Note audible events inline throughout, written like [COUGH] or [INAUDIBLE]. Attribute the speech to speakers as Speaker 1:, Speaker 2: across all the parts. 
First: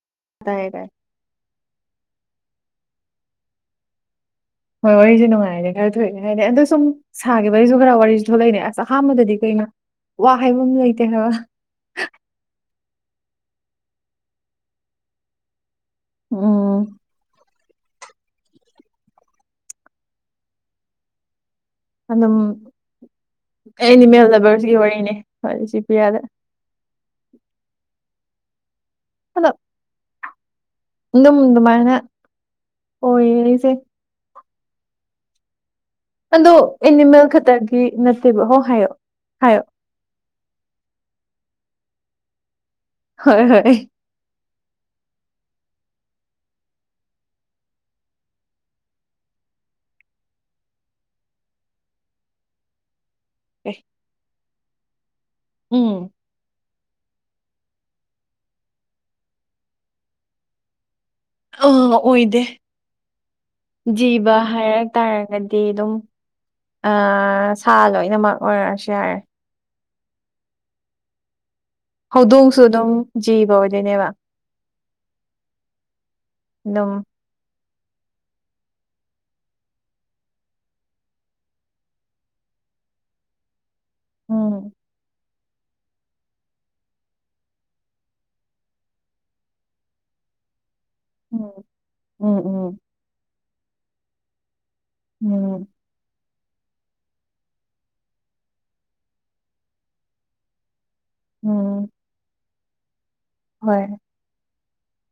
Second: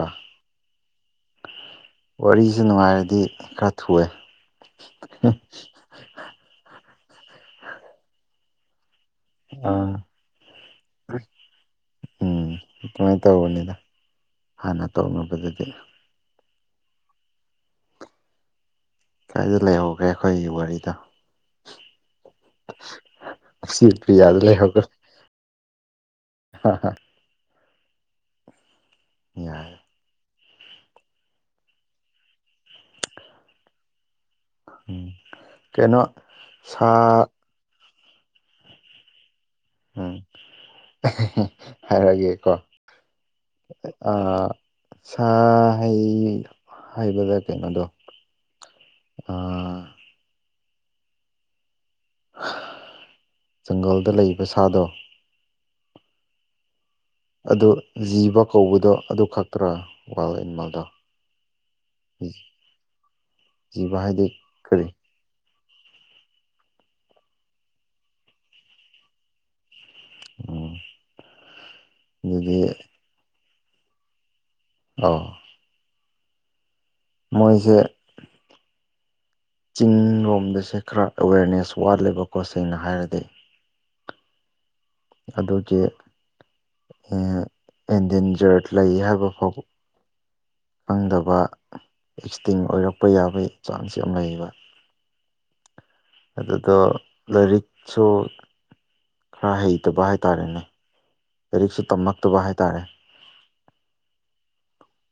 Speaker 1: ꯑꯥ
Speaker 2: ꯑꯗꯨꯗ
Speaker 1: ꯋꯥꯔꯤꯖꯦ ꯅꯨꯡꯉꯥꯏꯔꯗꯤ ꯈꯔ ꯊꯨꯑꯦ
Speaker 2: ꯍꯣꯏ ꯋꯥꯔꯤꯁꯦ ꯅꯨꯡꯉꯥꯏꯔꯦ ꯈꯔ ꯊꯣꯛꯏꯦ ꯍꯥꯏꯔꯦ ꯑꯗꯣ ꯁꯨꯝ ꯁꯥꯒꯤꯈꯤꯕꯒꯤꯁꯨ ꯈꯔ ꯋꯥꯔꯤꯁꯨ ꯊꯣꯛꯂꯛꯏꯅꯦ ꯑꯁ ꯑꯍꯥꯟꯕꯗꯗꯤ ꯀꯩꯅ
Speaker 1: ꯑꯥ
Speaker 2: ꯋꯥ ꯍꯥꯏꯕ ꯑꯃ ꯂꯩꯇꯦ ꯍꯥꯏꯕ
Speaker 1: ꯎꯝ ꯑꯗꯨꯃꯥꯏ ꯇꯧꯕꯅꯤꯗ ꯍꯥꯟꯅ ꯇꯧꯅꯕꯗꯗꯤ
Speaker 2: ꯎꯝ
Speaker 1: ꯀꯥꯏꯗ ꯂꯩꯍꯧꯒ꯭ꯔꯦ ꯑꯩꯈꯣꯏꯒꯤ ꯋꯥꯔꯤꯗꯣ
Speaker 2: ꯑꯗꯨꯝ
Speaker 1: ꯁꯤ
Speaker 2: ꯑꯦ ꯑꯦꯅꯤꯃꯦꯜ
Speaker 1: ꯄ꯭ꯔꯤꯌꯥꯗ
Speaker 2: ꯂꯕꯔꯁꯤꯒꯤ ꯋꯥꯔꯤꯅꯤ ꯁꯤ ꯄ꯭ꯔꯤꯌꯥꯗ
Speaker 1: ꯍꯥ ꯍꯥ ꯌꯥꯔꯦ
Speaker 2: [UNINTELLIGIBLE] ꯑꯗꯨꯝ ꯑꯗꯨꯃꯥꯏꯅ ꯑꯣꯏꯌꯦ ꯑꯩꯁꯦ
Speaker 1: ꯎꯝ ꯀꯩꯅꯣ
Speaker 2: ꯑꯗꯣ
Speaker 1: ꯁꯥ
Speaker 2: ꯑꯦꯅꯤꯃꯦꯜ ꯈꯛꯇꯒꯤ ꯅꯠꯇꯦꯕ ꯍꯣ ꯍꯥꯏꯌꯣ ꯍꯥꯏꯌꯣ
Speaker 1: ꯎꯝ ꯍꯥꯏꯔꯒꯦꯀꯣ
Speaker 2: ꯍꯣꯏ ꯍꯣꯏ
Speaker 1: ꯑ ꯁꯥ ꯍꯩ ꯍꯥꯏꯕꯗ ꯀꯩꯅꯣꯗꯣ
Speaker 2: [INAUDIBLE]
Speaker 1: ꯑꯥ
Speaker 2: ꯑꯦ
Speaker 1: ꯖꯪꯒꯜꯗ ꯂꯩꯕ ꯁꯥꯗꯣ
Speaker 2: ꯎꯝ
Speaker 1: ꯑꯗꯨ ꯖꯤꯕ ꯀꯧꯕꯗꯣ ꯑꯗꯨ ꯈꯛꯇ꯭ꯔꯥ ꯋꯥꯏꯜ ꯑꯦꯅꯤꯃꯦꯜꯗꯣ
Speaker 2: ꯑꯥ ꯑꯣꯏꯗꯦ
Speaker 1: ꯍꯥꯏꯗꯤ
Speaker 2: ꯖꯤꯕ ꯍꯥꯏꯔꯛ
Speaker 1: ꯀꯔꯤ
Speaker 2: ꯇꯥꯔꯒꯠ ꯗꯤꯗꯨꯝ ꯑ ꯁꯥ ꯂꯣꯏꯅꯃꯛ ꯑꯣꯏꯔꯛꯑꯁꯨ ꯌꯥꯔꯦ
Speaker 1: ꯎꯝ ꯑꯗꯨꯗꯤ
Speaker 2: ꯍꯧꯗꯣꯡꯁꯨ ꯑꯗꯨꯝ ꯖꯤꯕ ꯑꯣꯏꯗꯣꯏꯅꯦꯕ
Speaker 1: ꯑꯥꯎ
Speaker 2: ꯗꯨꯝ
Speaker 1: ꯃꯣꯏꯁꯦ ꯆꯤꯡꯔꯣꯝꯗꯁꯦ ꯈꯔ ꯑꯦꯋꯦꯔꯅꯦꯁ ꯋꯥꯠꯂꯦꯕꯀꯣ ꯁꯦꯡꯅ ꯍꯥꯏꯔꯗꯤ
Speaker 2: ꯎꯝ
Speaker 1: ꯑꯗꯨꯒꯤ ꯏꯟ ꯏꯟꯗꯦꯟꯖꯔ ꯂꯩ ꯍꯥꯏꯕ ꯐꯥꯎꯕ ꯈꯪꯗꯕ
Speaker 2: ꯎꯝ
Speaker 1: ꯑꯦꯛꯁꯇꯤꯡ
Speaker 2: ꯎꯝ
Speaker 1: ꯑꯣꯏꯔꯛꯄ ꯌꯥꯕꯩ ꯆꯥꯟꯁ ꯌꯥꯝ ꯂꯩꯌꯦꯕ
Speaker 2: ꯎꯝ
Speaker 1: ꯑꯗꯨꯗꯣ ꯂꯥꯏꯔꯤꯛꯁꯨ ꯈꯔ ꯍꯩꯇꯕ ꯍꯥꯏꯇꯥꯔꯦꯅꯦ ꯂꯥꯏꯔꯤꯛꯁꯨ
Speaker 2: ꯎꯝ
Speaker 1: ꯇꯝꯃꯛꯇꯕ ꯍꯥꯏꯇꯥꯔꯦ
Speaker 2: ꯍꯣꯏ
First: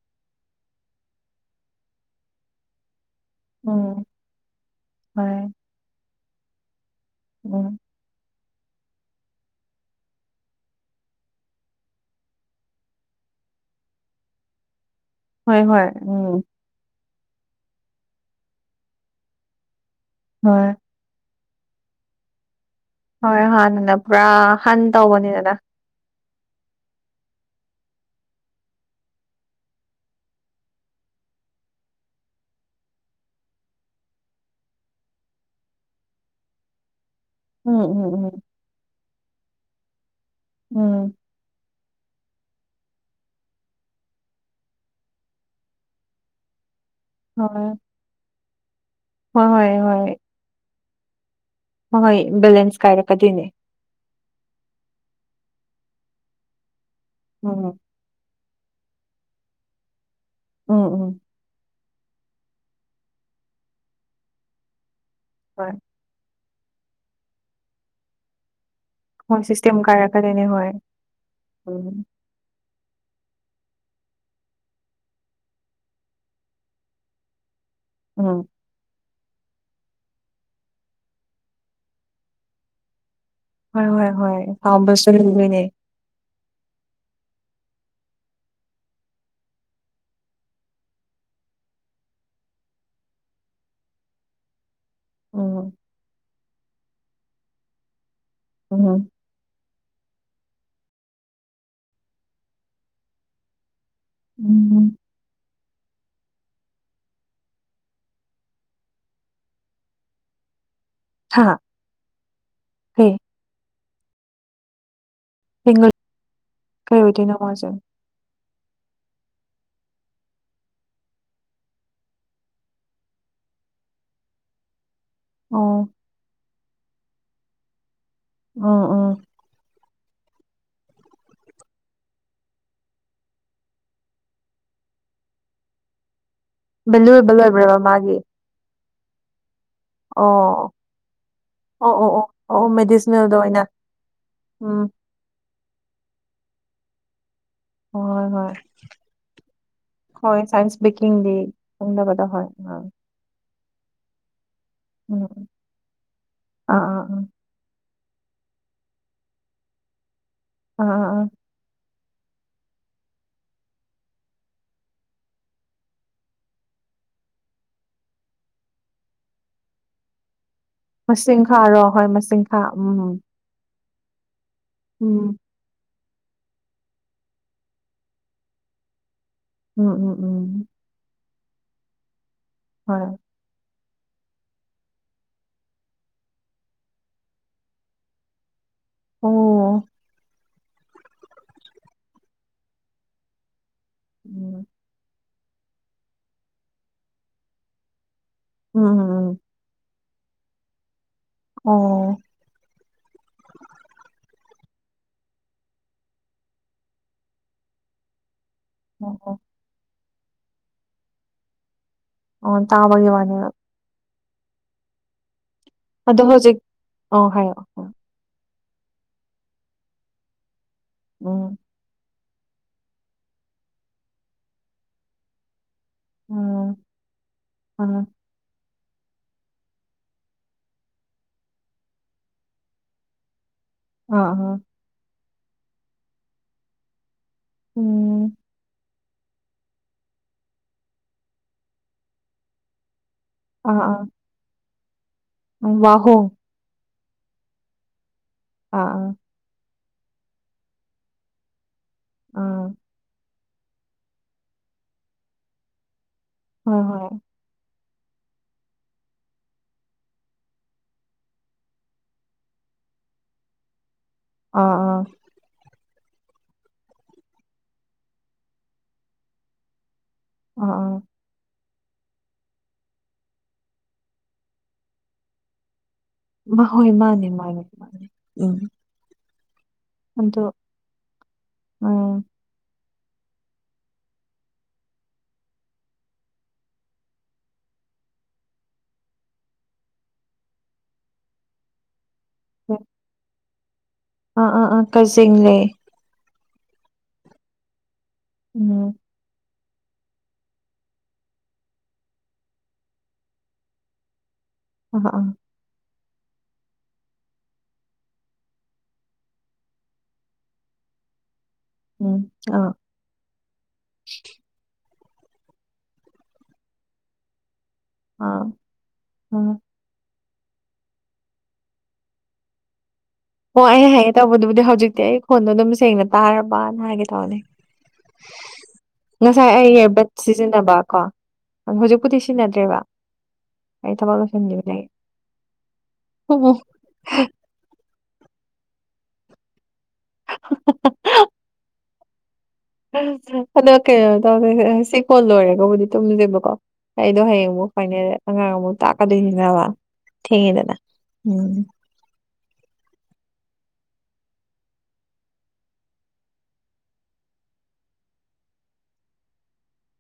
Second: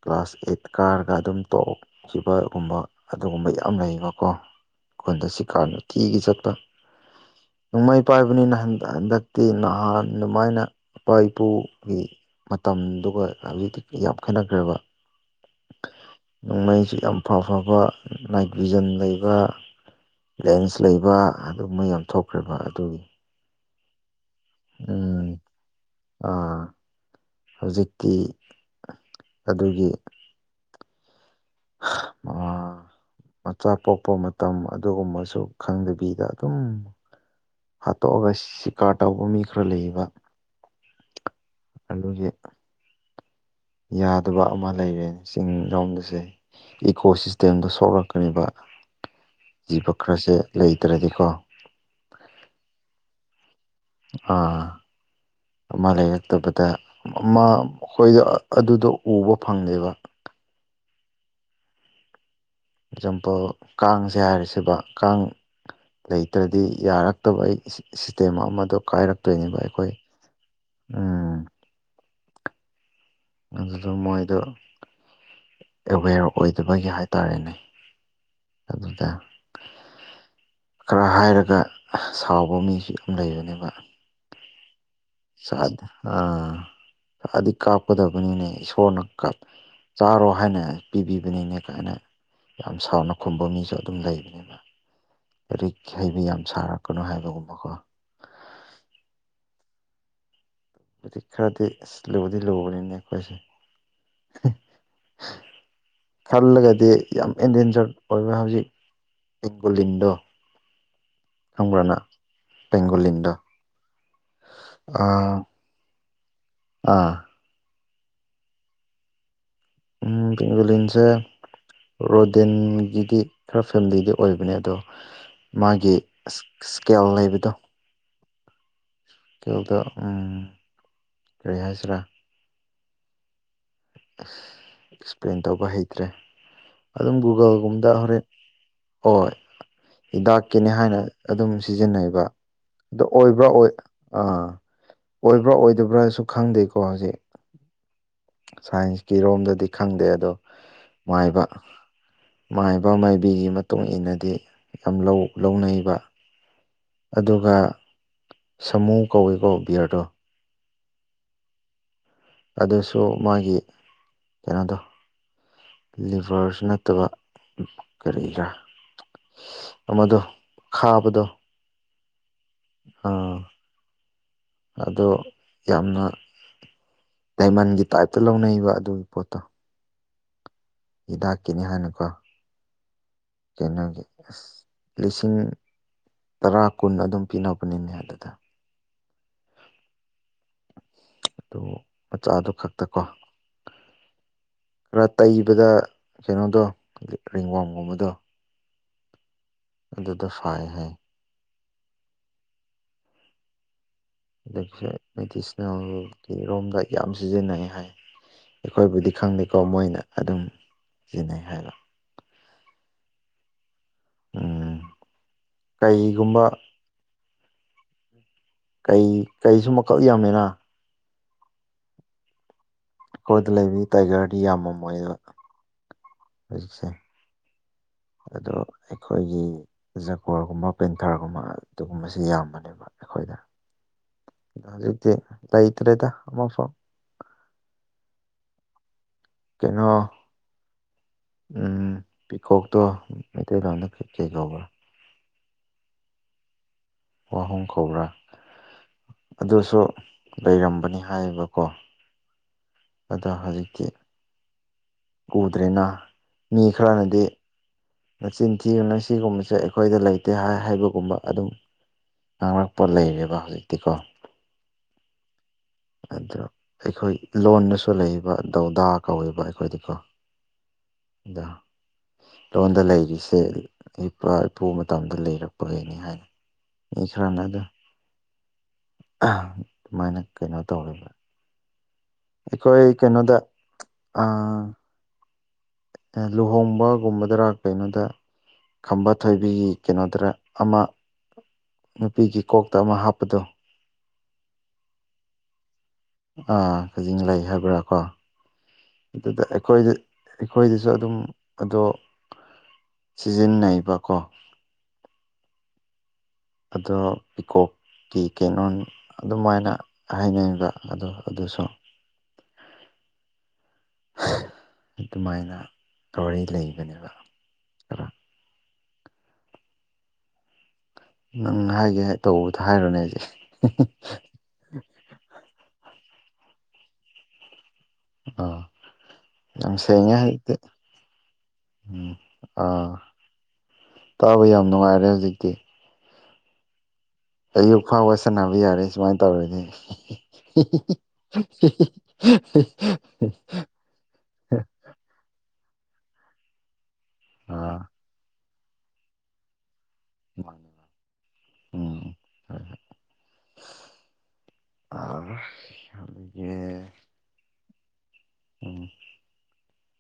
Speaker 1: ꯀ꯭ꯂꯥꯁ ꯑꯩꯠ ꯀꯥꯔꯒ ꯑꯗꯨꯝ ꯇꯣꯛꯈꯤꯕꯒꯨꯝꯕ ꯑꯗꯨꯒꯨꯝꯕ ꯌꯥꯝ
Speaker 2: ꯎꯝ
Speaker 1: ꯂꯩꯌꯦꯕ ꯀꯣ ꯈꯣꯟꯗ ꯁꯤ
Speaker 2: ꯍꯣꯏ
Speaker 1: ꯀꯥꯟꯗ ꯇꯤꯒꯤ ꯆꯠꯄ
Speaker 2: ꯎꯝ
Speaker 1: ꯅꯣꯡꯃꯩ ꯄꯥꯏꯕꯅꯤꯅ ꯍꯟꯗꯛ ꯍꯟꯗꯛꯇꯤ ꯅꯍꯥꯟ ꯑꯗꯨꯃꯥꯏꯅ ꯏꯄꯥ ꯏꯄꯨꯒꯤ ꯃꯇꯝꯗꯨꯒ ꯍꯧꯖꯤꯛꯇꯤ ꯌꯥꯝ ꯈꯦꯠꯅꯈ꯭ꯔꯦꯕ
Speaker 2: ꯍꯣꯏ ꯍꯣꯏ ꯎꯝ
Speaker 1: ꯃꯩꯁꯨ ꯌꯥꯝ ꯐꯥ ꯐꯥꯕ ꯅꯥꯏꯠ ꯚꯤꯖꯟ ꯂꯩꯕ
Speaker 2: ꯍꯣꯏ
Speaker 1: ꯂꯦꯟꯁ ꯂꯩ ꯕ ꯑꯗꯨꯝꯕ ꯌꯥꯝ ꯊꯣꯛꯈ꯭ꯔꯦꯕ ꯑꯗꯨꯒꯤ
Speaker 2: ꯍꯣꯏ ꯍꯥꯟꯅꯅ ꯄꯨꯔꯥ ꯍꯟ ꯇꯧꯕꯅꯤꯗꯅ
Speaker 1: ꯑ ꯍꯧꯖꯤꯛꯇꯤ ꯑꯗꯨꯒꯤ ꯑꯥ
Speaker 2: [INAUDIBLE]
Speaker 1: ꯃꯆꯥ ꯄꯣꯛꯄ ꯃꯇꯝ ꯑꯗꯨꯒꯨꯝꯕꯁꯨ ꯈꯪꯗꯕꯤꯗ ꯑꯗꯨꯝ
Speaker 2: ꯎꯝ
Speaker 1: ꯍꯥꯠꯇꯣꯛꯑꯒ
Speaker 2: ꯎꯝ
Speaker 1: ꯁꯤꯀꯥꯔ ꯇꯧꯕ ꯃꯤ ꯈꯔ ꯂꯩꯌꯦꯕ
Speaker 2: ꯎꯝ
Speaker 1: ꯑꯗꯨꯒꯤ ꯌꯥꯗꯕ ꯑꯃ ꯂꯩꯔꯦ ꯆꯤꯡꯔꯣꯝꯗꯁꯦ ꯏꯀꯣꯁꯤꯁꯇꯦꯝꯗ
Speaker 2: ꯍꯣꯏ
Speaker 1: ꯁꯣꯛꯂꯛꯈ꯭ꯔꯦꯕ
Speaker 2: ꯍꯣꯏ
Speaker 1: ꯖꯤꯕ ꯈꯔꯁꯦ ꯂꯩꯇ꯭ꯔꯗꯤꯀꯣ
Speaker 2: ꯍꯣꯍꯣꯏ ꯕꯦꯂꯦꯟꯁ ꯀꯥꯏꯔꯛꯀꯗꯣꯏꯅꯦ
Speaker 1: ꯑ ꯑꯃ ꯂꯩꯔꯛꯇꯕꯗ
Speaker 2: ꯎꯝ
Speaker 1: ꯑꯃꯃꯨꯛ ꯑꯈꯣꯏꯗꯤ ꯑ ꯑꯗꯨꯗꯣ ꯎꯕ ꯐꯪꯉꯦꯕ
Speaker 2: ꯎꯝ ꯎꯝ
Speaker 1: ꯑꯦꯖꯥꯝꯄꯜ ꯀꯥꯡꯁꯦ ꯍꯥꯏꯔꯁꯦꯕ ꯀꯥꯡ
Speaker 2: ꯍꯣꯏ
Speaker 1: ꯂꯩꯇ꯭ꯔꯗꯤ ꯌꯥꯔꯛꯇꯕ ꯑꯩ ꯁꯤꯁꯇꯦꯝ ꯑꯃꯗꯣ ꯀꯥꯏꯔꯛ
Speaker 2: ꯍꯣꯏ ꯁꯤꯁꯇꯦꯝ ꯀꯥꯏꯔꯛꯀꯗꯤꯅꯦ ꯍꯣꯏ ꯎꯝ
Speaker 1: ꯑꯗꯨꯗ ꯃꯣꯏꯗꯣ ꯑꯦꯋꯦꯌꯔ ꯑꯣꯏꯗꯕꯒꯤ ꯍꯥꯏꯇꯥꯔꯦꯅꯦ
Speaker 2: ꯎ
Speaker 1: ꯑꯗꯨꯗ ꯈꯔ ꯍꯥꯏꯔꯒ ꯑ ꯁꯥꯎꯕ ꯃꯤꯁꯤ ꯑꯗꯨ ꯂꯩꯕꯅꯦꯕ
Speaker 2: ꯍꯣꯏ ꯍꯣꯏ ꯍꯣꯏ ꯑꯁ
Speaker 1: ꯑꯥ ꯏꯁꯥꯗꯤ ꯀꯥꯞꯀꯗꯕꯅꯤꯅꯦ ꯏꯁꯣꯔꯅ ꯀꯥꯞ ꯆꯥꯔꯣ ꯍꯥꯏꯅ ꯄꯤꯕꯤꯕꯅꯤꯅꯦ ꯀꯥꯏꯅ ꯌꯥꯝ ꯁꯥꯎꯅ ꯈꯨꯝꯕ ꯃꯤꯁꯨ ꯑꯗꯨꯝ ꯂꯩꯕꯅꯤꯅ
Speaker 2: ꯎꯝ
Speaker 1: ꯂꯥꯏꯔꯤꯛ ꯍꯩꯕ ꯌꯥꯝ ꯁꯥꯔꯛꯀꯅꯣ ꯍꯥꯏꯕꯒꯨꯝꯕꯀꯣ
Speaker 2: ꯎꯝ ꯍꯨꯝ
Speaker 1: ꯄꯥꯗꯤ ꯂꯕꯗꯤ ꯂꯧꯕ ꯅ ꯀꯣꯏꯁꯦ
Speaker 2: ꯎꯝ
Speaker 1: ꯈꯜꯂꯒꯗꯤ ꯌꯥꯝ ꯑꯦꯟꯗꯦꯟꯖꯔ ꯑꯣꯏꯕ ꯍꯧꯖꯤꯛ ꯕꯦꯡꯒꯣꯂꯤꯟꯗꯣ
Speaker 2: ꯍꯥ
Speaker 1: [UNINTELLIGIBLE]
Speaker 2: ꯀꯩ
Speaker 1: ꯕꯦꯡꯒꯣꯂꯤꯟꯗꯣ ꯑꯥ
Speaker 2: ꯍꯒꯜ
Speaker 1: ꯑꯥ
Speaker 2: ꯀꯩꯕꯗꯤ ꯅꯣꯖ
Speaker 1: ꯎꯝ ꯄꯦꯡꯒꯣꯂꯤꯟꯁꯦ ꯔꯣꯗꯤꯟꯒꯤꯗꯤ ꯈꯔ ꯐꯦꯃꯤꯂꯤꯗꯤ ꯑꯣꯏꯕꯅꯦ ꯑꯗꯣ
Speaker 2: ꯑꯣ
Speaker 1: ꯃꯥꯒꯤ ꯏꯁꯀꯦꯜ ꯂꯩꯕꯗꯣ
Speaker 2: ꯎꯝ ꯎꯝ
Speaker 1: ꯀꯣꯗ ꯔꯤꯍꯥꯏ ꯁꯔ ꯑꯦꯛꯁꯄ꯭ꯂꯦꯟ ꯇꯧꯕ ꯍꯩꯇ꯭ꯔꯦ ꯑꯗꯨꯝ
Speaker 2: ꯕꯦꯂꯨꯑꯦꯕꯜ ꯑꯣꯏꯕ꯭ꯔꯕ
Speaker 1: ꯒꯨꯒꯜꯒꯨꯝꯗ
Speaker 2: ꯃꯥꯒꯤ
Speaker 1: ꯍꯣꯔꯦꯟ ꯍ
Speaker 2: ꯑꯣ
Speaker 1: ꯍꯤꯗꯥꯛꯀꯤꯅꯤ ꯍꯥꯏꯅ ꯑꯗꯨꯝ
Speaker 2: ꯑꯣ ꯑꯣ ꯑꯣ
Speaker 1: ꯁꯤꯖꯤꯟꯅꯩꯕ
Speaker 2: ꯑꯣ ꯑꯣ
Speaker 1: ꯑꯗꯣ
Speaker 2: ꯃꯦꯗꯤꯁꯅꯦꯜꯗ
Speaker 1: ꯑꯣꯏꯕ꯭ꯔꯥ
Speaker 2: ꯑꯣꯏꯅ
Speaker 1: ꯑꯥ
Speaker 2: ꯎꯝ
Speaker 1: ꯑꯣꯏꯕ꯭ꯔꯥ ꯑꯣꯏꯗꯕ꯭ꯔꯥꯁꯨ ꯈꯪꯗꯦꯀꯣ ꯍꯧꯖꯤꯛ
Speaker 2: ꯍꯣꯏ ꯍꯣꯏ
Speaker 1: ꯁꯥꯏꯟꯁꯀꯤꯔꯣꯝꯗꯗꯤ ꯈꯪꯗꯦ ꯑꯗꯣ
Speaker 2: ꯍꯣꯏ ꯁꯥꯏꯟꯁ ꯕꯦꯀꯤꯡꯗꯤ
Speaker 1: ꯃꯥꯏꯕ
Speaker 2: ꯈꯪꯗꯕꯗꯣ ꯍꯣꯏ ꯑꯥ
Speaker 1: ꯃꯥꯏꯕ ꯃꯥꯏꯕꯤꯒꯤ ꯃꯠ ꯇꯣꯛ ꯏꯅꯗꯤ ꯌꯥꯝ ꯂꯧ
Speaker 2: ꯎꯝ
Speaker 1: ꯂꯧꯅꯩꯕ
Speaker 2: ꯑꯥ ꯑꯥ ꯑꯥ
Speaker 1: ꯑꯗꯨꯒ ꯁꯃꯨ ꯀꯧꯏꯀꯣ ꯕꯤꯌꯔꯗꯣ
Speaker 2: ꯑ ꯑ
Speaker 1: ꯑꯗꯨꯁꯨ ꯃꯥꯒꯤ ꯀꯩꯅꯣꯗꯣ ꯂꯤꯚꯔꯁꯨ ꯅꯠꯇꯕ ꯀꯔꯤꯒꯔ ꯑꯃꯗꫭ
Speaker 2: ꯃꯁꯤꯡ ꯈꯥꯔꯣ ꯍꯣꯏ ꯃꯁꯤꯡ ꯈꯥ ꯎꯝ
Speaker 1: ꯑꯥ ꯑꯗꯣ
Speaker 2: ꯎꯝ
Speaker 1: ꯌꯥꯝꯅ ꯗꯥꯏꯃꯟꯒꯤ ꯇꯥꯏꯞꯇ ꯂꯧꯅꯩꯕ ꯑꯗꯨꯝ ꯄꯣꯠꯇꯣ
Speaker 2: ꯎꯝ ꯎꯝ ꯎꯝ
Speaker 1: ꯍꯤꯗꯥꯛꯀꯤꯅꯤ ꯍꯥꯏꯅꯀꯣ
Speaker 2: ꯍꯣꯏ
Speaker 1: ꯀꯩꯅꯣꯒꯤ ꯑꯁ ꯂꯤꯁꯤꯡ ꯇꯔꯥ ꯀꯨꯟ ꯑꯗꯨꯝ ꯄꯤꯅꯕꯅꯤꯅꯦ ꯑꯗꯨꯗ
Speaker 2: ꯑꯣ
Speaker 1: ꯑꯗꯨꯕꯨ ꯃꯆꯥꯗꯨ ꯈꯛꯇꯀꯣ
Speaker 2: ꯎꯝ
Speaker 1: ꯔꯠ ꯇꯩꯕꯗ ꯀꯩꯅꯣꯗꯣ ꯔꯤꯡꯋꯥꯝꯒꯨꯝꯕꯗꯣ
Speaker 2: ꯎꯝ
Speaker 1: ꯑꯗꯨꯗꫭ ꯐꯥꯏ ꯍꯥꯏ
Speaker 2: ꯑꯣ
Speaker 1: [UNINTELLIGIBLE] ꯃꯦꯗꯤꯁꯅꯦꯜꯒꯤ ꯔꯣꯝꯗ ꯌꯥꯝ ꯁꯤꯖꯤꯟꯅꯩ ꯍꯥꯏ ꯑꯩꯈꯣꯏꯕꯨꯗꯤ
Speaker 2: ꯑꯣ ꯑꯣ
Speaker 1: ꯈꯪꯗꯦꯀꯣ ꯃꯣꯏꯅ ꯑꯗꯨꯝ ꯁꯤꯖꯤꯟꯅꯩ ꯍꯥꯏꯕ
Speaker 2: ꯑ ꯇꯥꯕꯒꯤ ꯋꯥꯅꯤ
Speaker 1: ꯎꯝ
Speaker 2: ꯑꯗꯣ
Speaker 1: ꯀꯩꯒꯨꯝꯕ
Speaker 2: ꯍꯧꯖꯤꯛ ꯑꯣ ꯍꯥꯏꯌꯣ
Speaker 1: ꯀꯩ ꯀꯩꯁꯨ ꯃꯛꯈꯜ ꯌꯥꯝꯃꯦꯅ
Speaker 2: ꯎꯝ
Speaker 1: ꯑꯩꯈꯣꯏꯗ ꯂꯩꯕꯕꯤ ꯇꯥꯏꯒꯔꯗꯤ ꯌꯥꯝꯃꯝꯃꯣꯏꯌꯦ ꯍꯧꯖꯤꯛꯁꯦ
Speaker 2: ꯎꯝ
Speaker 1: ꯑꯗꯣ ꯑꯩꯈꯣꯏꯒꯤ ꯖꯒꯣꯔꯒꯨꯝꯕ ꯄꯦꯟꯊꯔꯒꯨꯝꯕ ꯑꯗꯨꯒꯨꯝꯕꯁꯤ ꯌꯥꯝꯕꯅꯦꯕ ꯑꯩꯈꯣꯏꯗ
Speaker 2: ꯑ ꯑꯝ
Speaker 1: ꯑꯗꯣ ꯍꯧꯖꯤꯛꯇꯤ ꯂꯩꯇ꯭ꯔꯦꯗ ꯑꯃꯐꯧ
Speaker 2: ꯎꯝ
Speaker 1: ꯀꯩꯅꯣ ꯄꯤꯀꯣꯛꯇꯣ
Speaker 2: ꯑꯥ
Speaker 1: ꯃꯩꯇꯩꯂꯣꯟꯗ
Speaker 2: ꯑꯥ
Speaker 1: ꯈꯤꯠ ꯀꯩꯅꯣꯕ
Speaker 2: ꯋꯥꯍꯣꯡ
Speaker 1: ꯋꯥꯍꯣꯡ ꯀꯧꯕ꯭ꯔꯥ
Speaker 2: ꯑꯥ ꯑꯥ
Speaker 1: ꯑꯗꯨꯁꯨ ꯂꯩꯔꯝꯕꯅꯤ ꯍꯥꯏꯌꯦꯕꯀꯣ
Speaker 2: ꯑꯥ
Speaker 1: ꯑꯗ ꯍꯧꯖꯤꯛꯇꯤ ꯎꯗ꯭ꯔꯦꯅ ꯃꯤ
Speaker 2: ꯍꯣꯏ ꯍꯣꯏ
Speaker 1: ꯈꯔꯅꯗꯤ ꯃꯆꯤꯟ ꯊꯤꯕꯅꯦ ꯃꯁꯤꯒꯨꯝꯕꯁꯦ ꯑꯩꯈꯣꯏꯗ ꯂꯩꯇꯦ ꯍꯥꯏ ꯍꯥꯏꯕꯒꯨꯝꯕ ꯑꯗꯨꯝ ꯉꯥꯡꯔꯛꯄ ꯂꯩꯔꯦꯕ ꯍꯧꯖꯤꯛꯇꯤꯀꯣ
Speaker 2: ꯑꯥ ꯑꯥ
Speaker 1: ꯑꯗ ꯑꯩꯈꯣꯏ ꯂꯣꯟꯗꯁꯨ ꯂꯩꯕ ꯗꯧꯗꯥ ꯀꯧꯋꯦꯕ ꯑꯩꯈꯣꯏꯗꯤꯀꯣ
Speaker 2: ꯑꯥ ꯑꯥ
Speaker 1: ꯑꯗꯣ ꯂꯣꯟꯗ ꯂꯩꯔꯤꯁꯦ ꯏꯄꯥ ꯏꯄꯨ ꯃꯇꯝꯗ ꯂꯩꯔꯛꯄꯒꯤꯅꯤ ꯍꯥꯏ
Speaker 2: ꯃꯥ ꯍꯣꯏ ꯃꯥꯅꯦ ꯃꯥꯅꯦ ꯃꯥꯅꯦ ꯎꯝ
Speaker 1: ꯑꯍ ꯑꯗꯨꯃꯥꯏꯅ
Speaker 2: ꯑꯗꯣ
Speaker 1: ꯀꯩꯅꯣ ꯇꯧꯔꯦꯕ
Speaker 2: ꯎꯝ
Speaker 1: ꯑꯩꯈꯣꯏ ꯀꯩꯅꯣꯗ ꯑꯥ ꯑꯦ ꯂꯨꯍꯣꯡꯕꯒꯨꯝꯕꯗꯔ ꯀꯩꯅꯣꯗ ꯈꯝꯕ ꯊꯣꯏꯕꯤꯒꯤ ꯀꯩꯅꯣꯗꯔ ꯑꯃ ꯅꯨꯄꯤꯒꯤ ꯀꯣꯛꯇ ꯑꯃ ꯍꯥꯞꯄꯗꯣ
Speaker 2: ꯑꯥ ꯑꯥ ꯑꯥ ꯀꯖꯤꯡꯂꯩ
Speaker 1: ꯑꯥ ꯈꯖꯦꯡꯂꯩ ꯍꯥꯏꯕ꯭ꯔꯥ ꯀꯣ
Speaker 2: ꯎꯝ
Speaker 1: ꯑꯗꯨꯗ ꯑꯩꯈꯣꯏꯗꯤ ꯑꯩꯈꯣꯏꯗꯁꯨ ꯑꯗꯨꯝ ꯑꯗꯣ ꯁꯤꯖꯤꯟꯅꯩꯕꯀꯣ
Speaker 2: ꯎꯝ ꯎꯝ
Speaker 1: ꯑꯗꯣ ꯄꯤꯀꯣ ꯀꯤ ꯀꫯꯅꫭꯅ ꯑꯗꯨꯝꯃꯥꯏꯅ ꯍꯥꯏꯅꯤꯡꯕ ꯑꯗꯣ ꯑꯗꫭꯁꯨ
Speaker 2: ꯎꯝ ꯑ
Speaker 1: ꯑꯗꯨꯃꯥꯏꯅ [UNINTELLIGIBLE] ꯂꯩꯕꯅꯦꯕ [UNINTELLIGIBLE]
Speaker 2: ꯑꯥ ꯎꯝ
Speaker 1: ꯅꯪ ꯍꯥꯏꯒꯦ ꯇꯧꯕꯗ ꯍꯥꯏꯔꯨꯅꯦ ꯍꯧꯖꯤꯛ
Speaker 2: ꯍꯣ ꯑꯩ ꯍꯥꯏꯒꯦ ꯇꯧꯕꯗꯨꯕꯨꯗꯤ ꯍꯧꯖꯤꯛꯇꯤ ꯑꯩ ꯈꯣꯟꯗꯣ ꯑꯗꯨꯝ ꯁꯦꯡꯅ ꯇꯥꯔꯕꯅ ꯍꯥꯏꯒꯦ ꯇꯧꯕꯅꯤ
Speaker 1: ꯑꯥ
Speaker 2: ꯉꯁꯥꯏ ꯑꯩ
Speaker 1: ꯌꯥꯝ
Speaker 2: ꯏꯔꯕꯠ
Speaker 1: ꯁꯦꯡꯉꯦ ꯍꯧꯖꯤꯛꯇꯤ
Speaker 2: ꯁꯤꯖꯤꯟꯅꯕ ꯀꯣ
Speaker 1: ꯎꯝ
Speaker 2: ꯍꯧꯖꯤꯛꯄꯨꯗꯤ ꯁꯤꯖꯤꯟꯅꯗ꯭ꯔꯦꯕ
Speaker 1: ꯑꯥ
Speaker 2: ꯑꯩ ꯊꯕꯛ
Speaker 1: ꯇꯥꯕ ꯌꯥꯝ
Speaker 2: ꯂꯣꯏꯁꯤꯟꯒꯤꯕꯗꯩꯩ
Speaker 1: ꯅꯨꯡꯉꯥꯏꯔꯦ ꯍꯧꯖꯤꯛꯇꯤ
Speaker 2: ꯎꯍꯨꯝ
Speaker 1: ꯑꯌꯨꯛ ꯐꯥꯎꯕ ꯁꯥꯟꯅꯕ ꯌꯥꯔꯦ ꯁꯨꯃꯥꯏ ꯇꯧꯔꯗꯤ [UNINTELLIGIBLE]
Speaker 2: ꯑꯗꯣ ꯀꯩꯅꯣ ꯇꯧꯒꯦ ꯁꯤ ꯀꯣꯜ ꯂꯣꯏꯔꯒꯕꯨꯗꯤ ꯇꯨꯝꯒꯦꯕꯀꯣ ꯑꯩꯗꯣ ꯍꯌꯦꯡ ꯑꯃꯨꯛ ꯐꯪꯅꯦ ꯑꯉꯥꯡ ꯑꯃꯨꯛ ꯇꯥꯛꯀꯗꯣꯏꯅꯤꯕ
Speaker 1: ꯑꯥ
Speaker 2: ꯊꯦꯡꯉꯦꯗꯅ ꯎꯝ
Speaker 1: ꯎꯝ ꯑꯗꯒꯤ ꯎꯝ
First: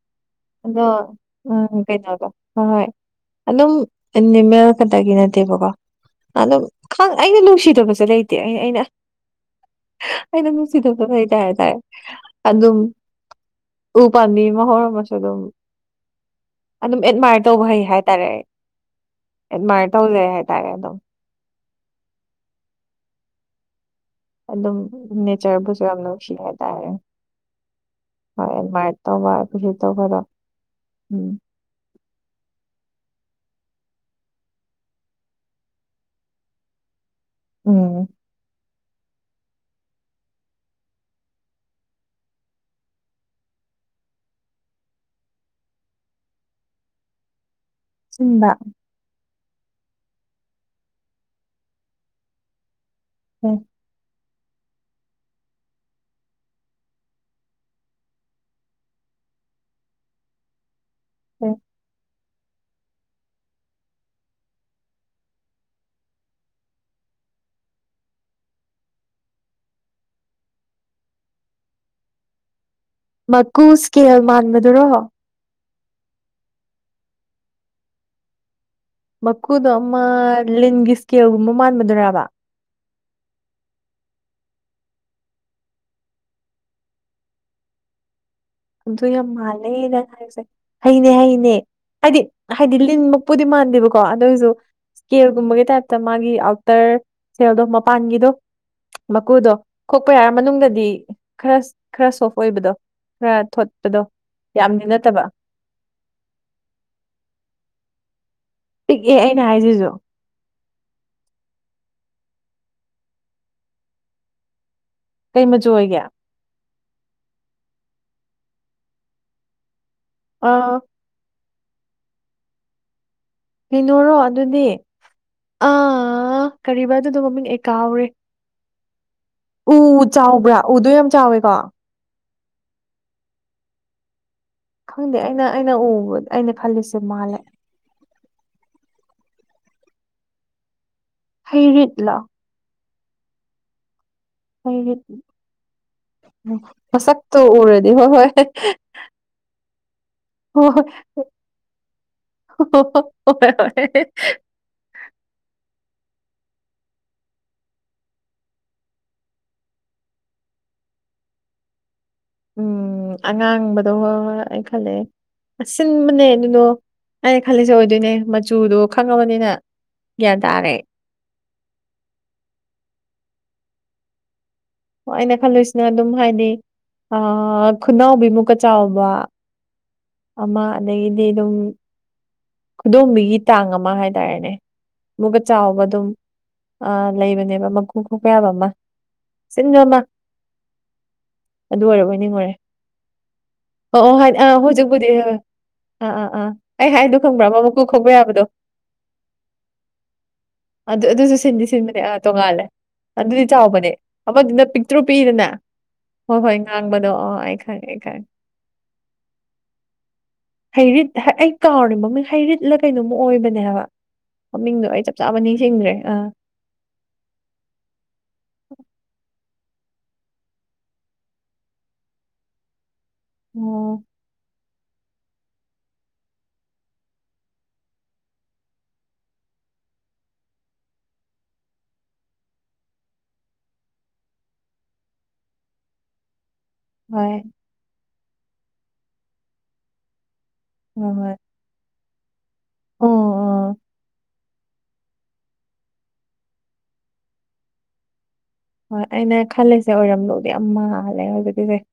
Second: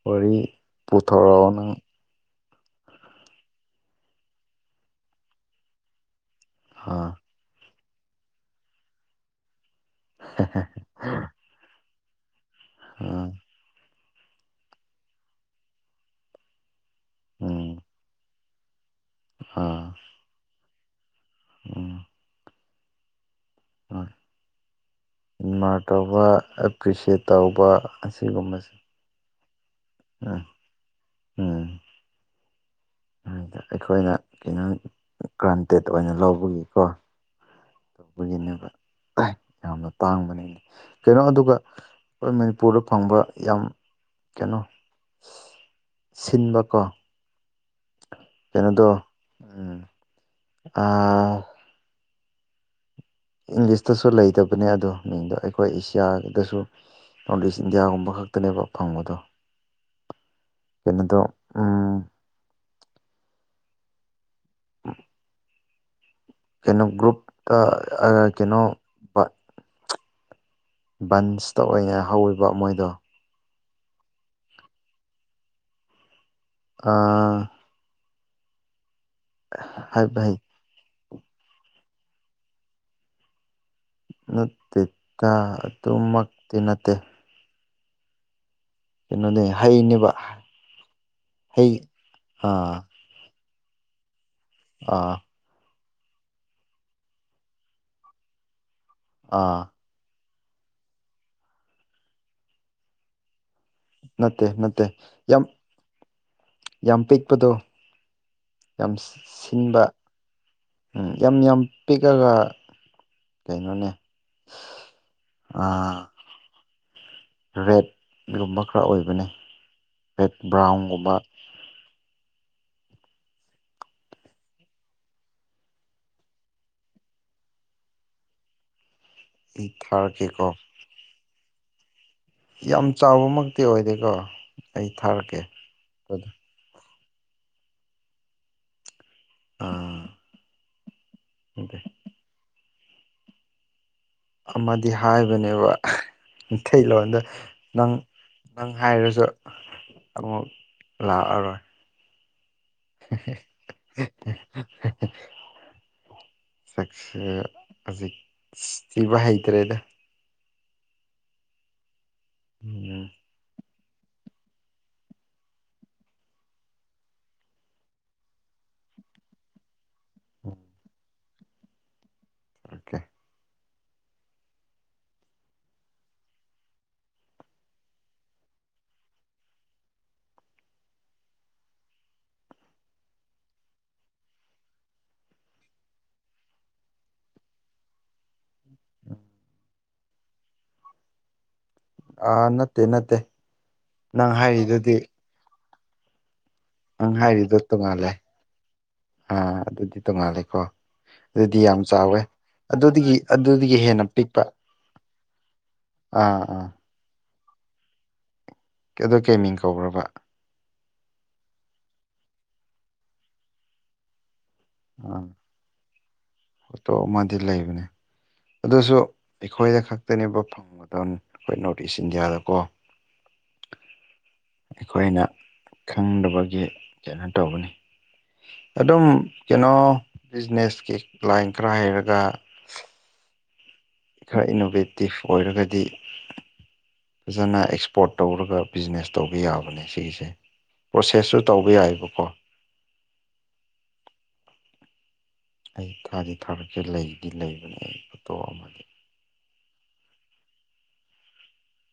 Speaker 1: ꯋꯥꯔꯤ
Speaker 2: ꯑꯗꯣ
Speaker 1: ꯄꯨꯊꯣꯔꯛꯑꯣ ꯅꯪ
Speaker 2: ꯎꯝ ꯀꯩꯅꯣꯗ ꯍꯣꯏ ꯍꯣꯏ ꯑꯗꯨꯝ ꯑꯦꯅꯤꯃꯦꯜ ꯈꯛꯇꯒꯤ ꯅꯠꯇꯦꯕꯀꯣ ꯑꯗꯨ ꯈꯪ
Speaker 1: ꯑꯥ
Speaker 2: ꯑꯩꯅ ꯅꯨꯡꯁꯤꯗꯕꯁꯨ ꯂꯩꯇꯦ ꯑꯩ ꯑꯩꯅ ꯑꯩꯅ ꯅꯨꯡꯁꯤꯗꯕ [UNINTELLIGIBLE] ꯑꯗꯨꯝ
Speaker 1: ꯑꯥ
Speaker 2: ꯎ ꯄꯥꯝꯕꯤ ꯑꯃ ꯍꯧꯔꯝꯃꯁꯨ ꯑꯗꯨꯝ ꯑꯗꯨꯝ ꯑꯦꯗꯃꯥꯏꯌꯔ ꯇꯧꯕ
Speaker 1: ꯎꯝ
Speaker 2: ꯍꯩ ꯍꯥꯏꯇꯥꯔꯦ ꯑꯦꯗꯃꯥꯏꯔ ꯇꯧꯖꯩ ꯍꯥꯏ ꯇꯥꯔꯦ ꯑꯗꯨꯝ
Speaker 1: ꯑꯣ ꯍꯣꯏ
Speaker 2: ꯑꯗꯨꯝ ꯅꯦꯆꯔꯕꯨꯁꯨ
Speaker 1: ꯑꯦꯗꯃꯥꯏꯌꯔ
Speaker 2: ꯌꯥꯝ
Speaker 1: ꯇꯧꯕ
Speaker 2: ꯅꯨꯡꯁꯤ ꯍꯥꯏꯇꯥꯔꯦ
Speaker 1: ꯑꯦꯄ꯭ꯔꯤꯁꯦꯠ ꯇꯧꯕ
Speaker 2: ꯍꯣꯏ
Speaker 1: ꯑꯁꯤꯒꯨꯝꯕꯁꯦ
Speaker 2: ꯑꯦꯗꯃꯥꯏꯔ ꯇꯧꯕ ꯑꯩꯕꯨꯁ ꯇꯧꯕ ꯑꯗꯣ
Speaker 1: ꯎꯝ
Speaker 2: ꯎꯝ
Speaker 1: ꯎꯝ ꯑꯩꯈꯣꯏꯅ ꯀꯩꯅꯣ ꯒ꯭ꯔꯥꯟꯇꯦꯠ ꯑꯣꯏꯅ ꯂꯧꯕꯒꯤꯀꯣ
Speaker 2: ꯎꯝ [UNINTELLIGIBLE]
Speaker 1: ꯑꯣꯏꯒꯟꯅꯕ ꯌꯥꯝꯅ ꯇꯥꯡꯕꯅꯤꯅ ꯀꯩꯅꯣ ꯑꯗꯨꯒ ꯑꯩꯈꯣꯏ ꯃꯅꯤꯄꯨꯔꯗ ꯐꯪꯕ ꯌꯥꯝ ꯀꯩꯅꯣ ꯁꯤꯟꯕꯀꯣ
Speaker 2: ꯁꯤꯟꯕ
Speaker 1: ꯀꯩꯅꯣꯗꯣ ꯎꯝ ꯑꯥ
Speaker 2: ꯎꯝ
Speaker 1: ꯏꯪꯂꯤꯁꯇꯁꯨ ꯂꯩꯇꯕꯅꯦ ꯑꯗꯣ ꯃꯤꯡꯗꯣ ꯑꯩꯈꯣꯏ ꯑꯦꯁꯤꯌꯥꯗꯁꯨ ꯄꯕ꯭ꯂꯤꯁ ꯏꯟꯗꯤꯌꯥꯒꯨꯝꯕ ꯈꯛꯇꯅꯦꯕ ꯐꯪꯕꯗꯣ ꯀꯩꯅꯣꯗꯣ
Speaker 2: ꯎꯝ [UNINTELLIGIBLE]
Speaker 1: ꯎꯝ ꯀꯩꯅꯣ ꯒ꯭ꯔꯨꯞꯇ ꯑ ꯀꯩꯅꯣ ꯕꯠ ꯕꯟꯁꯇ ꯑꯣꯏꯅ ꯍꯧꯋꯦꯕ ꯃꯣꯏꯗꯣ
Speaker 2: ꯃꯀꯨ ꯏꯁꯀꯦꯜ ꯃꯥꯟꯕꯗꯨꯔꯣ
Speaker 1: ꯑꯥ
Speaker 2: ꯃꯀꯨꯗꯣ ꯑꯃ
Speaker 1: ꯍꯥꯏꯕ ꯍꯩ
Speaker 2: ꯂꯤꯟꯒꯤ ꯏꯁꯀꯦꯜꯒꯨꯝꯕ ꯃꯥꯟꯕꯗꯨꯔꯥꯕꯥ
Speaker 1: ꯅꯠꯇꯦꯗ ꯑꯗꯨꯃꯛꯇꯤ ꯅꯠꯇꯦ
Speaker 2: ꯑꯗꯨ ꯌꯥꯝ
Speaker 1: ꯀꯩꯅꯣꯅꯦ
Speaker 2: ꯃꯥꯂꯦ ꯅꯪ
Speaker 1: ꯍꯩꯅꯦꯕ
Speaker 2: ꯍꯥꯏꯕꯁꯦ ꯍꯩꯅꯦ ꯍꯩꯅꯦ
Speaker 1: ꯍꯩ
Speaker 2: ꯍꯥꯏꯗꯤ ꯍꯥꯏꯗꯤ
Speaker 1: ꯑꯥ
Speaker 2: ꯂꯤꯟ ꯃꯀꯨ ꯄꯨꯨꯗꯤ ꯃꯥꯟꯗꯦꯕꯀꯣ ꯑꯗꯨꯑꯣꯏꯁꯨ
Speaker 1: ꯑꯥ
Speaker 2: ꯏꯁꯀꯦꯜꯒꯨꯝꯕꯒꯤ ꯇꯥꯏꯞ ꯃꯥꯒꯤ ꯑꯥꯎꯇꯔ ꯁꯦꯜꯗꯣ ꯃꯄꯥꯟꯒꯤꯗꯣ ꯃꯀꯨꯗꯣ
Speaker 1: ꯑꯥ
Speaker 2: ꯈꯣꯛꯄ ꯌꯥꯔ ꯃꯅꯨꯡꯗꯗꯤ ꯈꯔ ꯈꯔ ꯁꯣꯐ ꯑꯣꯏꯕꯗꯣ ꯈꯔ ꯊꯣꯠ
Speaker 1: ꯅꯠꯇꯦ ꯅꯠꯇꯦ ꯌꯥꯝ ꯌꯥꯝ ꯄꯤꯛꯄꯗꯣ ꯌꯥꯝ
Speaker 2: ꯄꯤꯛꯑꯦ ꯑꯩꯅ
Speaker 1: ꯁꯤꯟꯕ
Speaker 2: ꯍꯥꯏꯁꯤꯁꯨ
Speaker 1: ꯌꯥꯝ ꯌꯥꯝ ꯄꯤꯛꯑꯒ ꯀꯩꯅꯣꯅꯦ
Speaker 2: ꯀꯩ ꯃꯆꯨ ꯑꯣꯏꯒꯦ
Speaker 1: ꯔꯦꯠꯒꯨꯝꯕ ꯈꯔ ꯑꯣꯏꯕꯅꯦ ꯔꯦꯠ
Speaker 2: ꯑ
Speaker 1: ꯕ꯭ꯔꯥꯎꯟꯒꯨꯝꯕ
Speaker 2: ꯀꯩꯅꯣꯔꯣ ꯑꯗꯨꯗꯤ ꯑꯥ ꯀꯔꯤꯕ ꯑꯗꯨꯗꯣ ꯃꯃꯤꯡ ꯑꯩ ꯀꯥꯎꯔꯦ
Speaker 1: ꯑꯩ
Speaker 2: ꯎ
Speaker 1: ꯊꯥꯔꯛꯀꯦꯀꯣ
Speaker 2: ꯆꯥꯎꯕ꯭ꯔꯥ ꯎꯗꯣ ꯌꯥꯝ ꯆꯥꯎꯋꯦꯀꯣ
Speaker 1: ꯌꯥꯝ ꯆꯥꯎꯕꯃꯛꯇꯤ ꯑꯣꯏꯗꯦꯀꯣ ꯑꯩ
Speaker 2: ꯈꯪꯗꯦ
Speaker 1: ꯊꯥꯔꯛꯀꯦ
Speaker 2: ꯑꯩꯅ ꯑꯩꯅ ꯎꯕ ꯑꯩꯅ ꯈꯜꯂꯤꯁꯦ ꯃꯥꯜꯂꯦ
Speaker 1: ꯑꯥ
Speaker 2: ꯍꯩꯔꯤꯠꯂꫭ
Speaker 1: ꯑꯃꯗꯤ
Speaker 2: ꯍꯩꯔꯤꯠ
Speaker 1: ꯍꯥꯏꯕꯅꯦꯕ
Speaker 2: ꯎꯝ
Speaker 1: ꯃꯩꯇꯩ ꯂꯣꯟꯗꯥ
Speaker 2: ꯃꯁꯛꯇꯣ ꯎꯔꯗꯤ
Speaker 1: ꯅꯪ
Speaker 2: ꯍꯣꯏ ꯍꯣꯏ
Speaker 1: ꯅꯪ ꯍꯥꯏꯔꯁꯨ ꯑꯃꯨꯛ ꯂꯥꯛꯑꯔꯣꯏ
Speaker 2: ꯑꯣ ꯑꯣ ꯍꯣꯏ
Speaker 1: [UNINTELLIGIBLE] ꯁꯛꯁꯦ ꯍꯧꯖꯤꯛ ꯊꯤꯕ ꯍꯩꯇ꯭ꯔꯦꯗ
Speaker 2: ꯎꯝ ꯑꯉꯥꯡꯕꯗꯣ ꯍꯣꯏ ꯍꯣꯏ ꯑꯩ ꯈꯜꯂꯛꯑꯦ ꯑꯁꯤꯟꯕꯅꯦ ꯑꯗꯨꯗꯣ ꯑꯩꯅ ꯈꯜꯂꯤꯁꯦ ꯑꯣꯏꯗꯣꯏꯅꯦ ꯃꯆꯨꯗꯣ ꯈꯪꯉꯕꯅꯤꯅ ꯒ꯭ꯌꯥꯟ ꯇꯥꯔꯦ
Speaker 1: ꯑꯣꯀꯦ
Speaker 2: ꯍꯣꯏ ꯑꯩꯅ ꯈꯜꯂꯨꯏꯁꯤꯅ ꯑꯗꯨꯝ ꯍꯥꯏꯗꯤ ꯑꯥ ꯈꯨꯅꯥꯎꯕꯤꯃꯨꯛꯀ ꯆꯥꯎꯕ ꯑꯃ ꯑꯗꯒꯤꯗꯤ ꯑꯗꯨꯝ ꯈꯨꯗꯣꯝꯕꯤꯒꯤ ꯇꯥꯡ ꯑꯃ ꯍꯥꯏꯇꯥꯔꯦꯅꯦ ꯑꯃꯨꯛꯀ ꯆꯥꯎꯕ ꯑꯗꯨꯝ ꯑ ꯂꯩꯕꯅꯦꯕ ꯑꯃ ꯃꯀꯨ ꯈꫭꯛꯄ ꯌꯥꯕ ꯑꯃ ꯑꯁꯤꯟꯕ ꯑꯃ [INAUDIBLE] ꯑꯗꯨ ꯑꯣꯏꯔꯕꯣꯏ
Speaker 1: ꯑꯥ
Speaker 2: ꯅꯤꯡꯉꯨꯔꯦ
Speaker 1: ꯅꯠꯇꯦ ꯅꯠꯇꯦ
Speaker 2: ꯑꯣ ꯑꯣ ꯍꯥꯏ
Speaker 1: ꯅꯪ
Speaker 2: ꯑꯥ
Speaker 1: ꯍꯥꯏꯔꯤꯗꯨꯗꯤ
Speaker 2: ꯍꯧꯖꯤꯛꯄꯨꯗꯤ ꯍꫭꯏ ꯑ ꯑ ꯑꯥ ꯑꯩ
Speaker 1: ꯅꯪ
Speaker 2: ꯍꯥꯏꯗꯣ ꯈꯪꯕ꯭ꯔꯥ
Speaker 1: ꯍꯥꯏꯔꯤꯗꯣ
Speaker 2: ꯃ ꯃꯀꯨ
Speaker 1: ꯇꯣꯡꯉꯥꯜꯂꯦ
Speaker 2: ꯈꫭꯛꯄ ꯌꯥꯕꯗꯣ
Speaker 1: ꯑꯥ ꯑꯗꯨꯗꯤ ꯇꯣꯡꯉꯥꯜꯂꯦꯀꯣ
Speaker 2: ꯑꯗꯨ ꯑꯗꯨꯁꯨ
Speaker 1: ꯑꯗꯨꯗꯤ
Speaker 2: ꯁꯤꯟꯗꯤ
Speaker 1: ꯌꯥꯝ
Speaker 2: ꯁꯤꯟꯕꯅꯦ ꯑꯥ
Speaker 1: ꯆꯥꯎꯋꯦ
Speaker 2: ꯇꯣꯡꯉꯥꯜꯂꯦ
Speaker 1: ꯑꯗꯨꯗꯒꯤ
Speaker 2: ꯑꯗꯨꯗꯤ
Speaker 1: ꯑꯗꯨꯗꯒꯤ
Speaker 2: ꯆꯥꯎꯕꯅꯦ
Speaker 1: ꯍꯦꯟꯅ ꯄꯤꯛꯄ
Speaker 2: ꯑꯃꯗꯨꯅ
Speaker 1: ꯑꯥ ꯑꯥ
Speaker 2: ꯈꯪꯕꯅꯣ ꯑꯣ ꯑꯩ ꯈꯪꯉꯦ ꯈꯪꯉꯦ
Speaker 1: ꯀꯦꯗꯣ ꯀꯩ ꯃꯤꯡ ꯀꯧꯕ꯭ꯔꯥꯕꯥ
Speaker 2: ꯍꯩꯔꯤꯠ ꯑꯩ ꯀꯥꯎꯔꯦ ꯃꯃꯤꯡ ꯍꯩꯔꯤꯠꯂ ꯀꯩꯅꯣꯝꯃ ꯑꯣꯏꯕꯅꯦ ꯍꯥꯏꯕ ꯃꯃꯤꯡꯗꯣ ꯑꯩ ꯆꯞ
Speaker 1: ꯑꯥ
Speaker 2: ꯆꯥꯕ ꯅꯤꯡꯁꯤꯡꯗ꯭ꯔꯦ ꯑ
Speaker 1: ꯐꯣꯇꯣ ꯑꯃꯗꯤ ꯂꯩꯕꯅꯦ ꯑꯗꯨꯁꯨ ꯑꯩꯈꯣꯏꯗ ꯈꯛꯇꯅꯦꯕ ꯐꯪꯕꯗꯣꯟ ꯑꯩꯈꯣꯏ ꯅꯣ꯭ꯔꯠ ꯏꯁ ꯏꯟꯗꯤꯌꯥꯗꯀꯣ
Speaker 2: ꯑꯣ
Speaker 1: ꯑꯩꯈꯣꯏꯅ ꯈꯪꯗꯕꯒꯤ ꯀꯩꯅꯣ ꯇꯧꯕꯅꯤ ꯑꯗꯨꯝ ꯀꯩꯅꯣ ꯕꯤꯖꯤꯅꯦꯁꯀꯤ ꯀ꯭ꯂꯥꯏꯟ ꯈꯔ ꯍꯩꯔꯒ ꯈꯔ ꯏꯅꯣꯚꯦꯇꯤꯞ ꯑꯣꯏꯔꯒꯗꯤ
Speaker 2: ꯍꯣꯏ
Speaker 1: ꯐꯖꯅ ꯑꯦꯛꯁ ꯄꯣꯔꯠ ꯇꯧꯔꯒ ꯕꯤꯖꯤꯅꯦꯁ ꯇꯧꯕ ꯌꯥꯕꯅꯦ ꯁꯤꯒꯤꯁꯦ
Speaker 2: ꯍꯣꯏ ꯍꯣꯏ
Speaker 1: ꯄ꯭ꯔꯣꯁꯦꯁꯁꯨ ꯇꯧꯕ ꯌꯥꯏꯑꯕꯀꯣ
Speaker 2: ꯑꯣ ꯑ
Speaker 1: ꯑꯩ ꯊꯥꯗꯤ ꯊꯥꯔꯛꯀꯦ ꯂꯩꯗꯤ ꯂꯩꯕꯅꯦ ꯑꯩ ꯐꯣꯇꯣ ꯑꯃꯗꯤ
Speaker 2: ꯍꯣꯏ ꯑꯩꯅ ꯈꯜꯂꯤꯁꯦ ꯑꯣꯏꯔꯝꯗꯧꯗꯤ ꯌꯥꯝ ꯃꯥꯜꯂꯦ ꯍꯧꯖꯤꯛꯀꯤꯁꯦ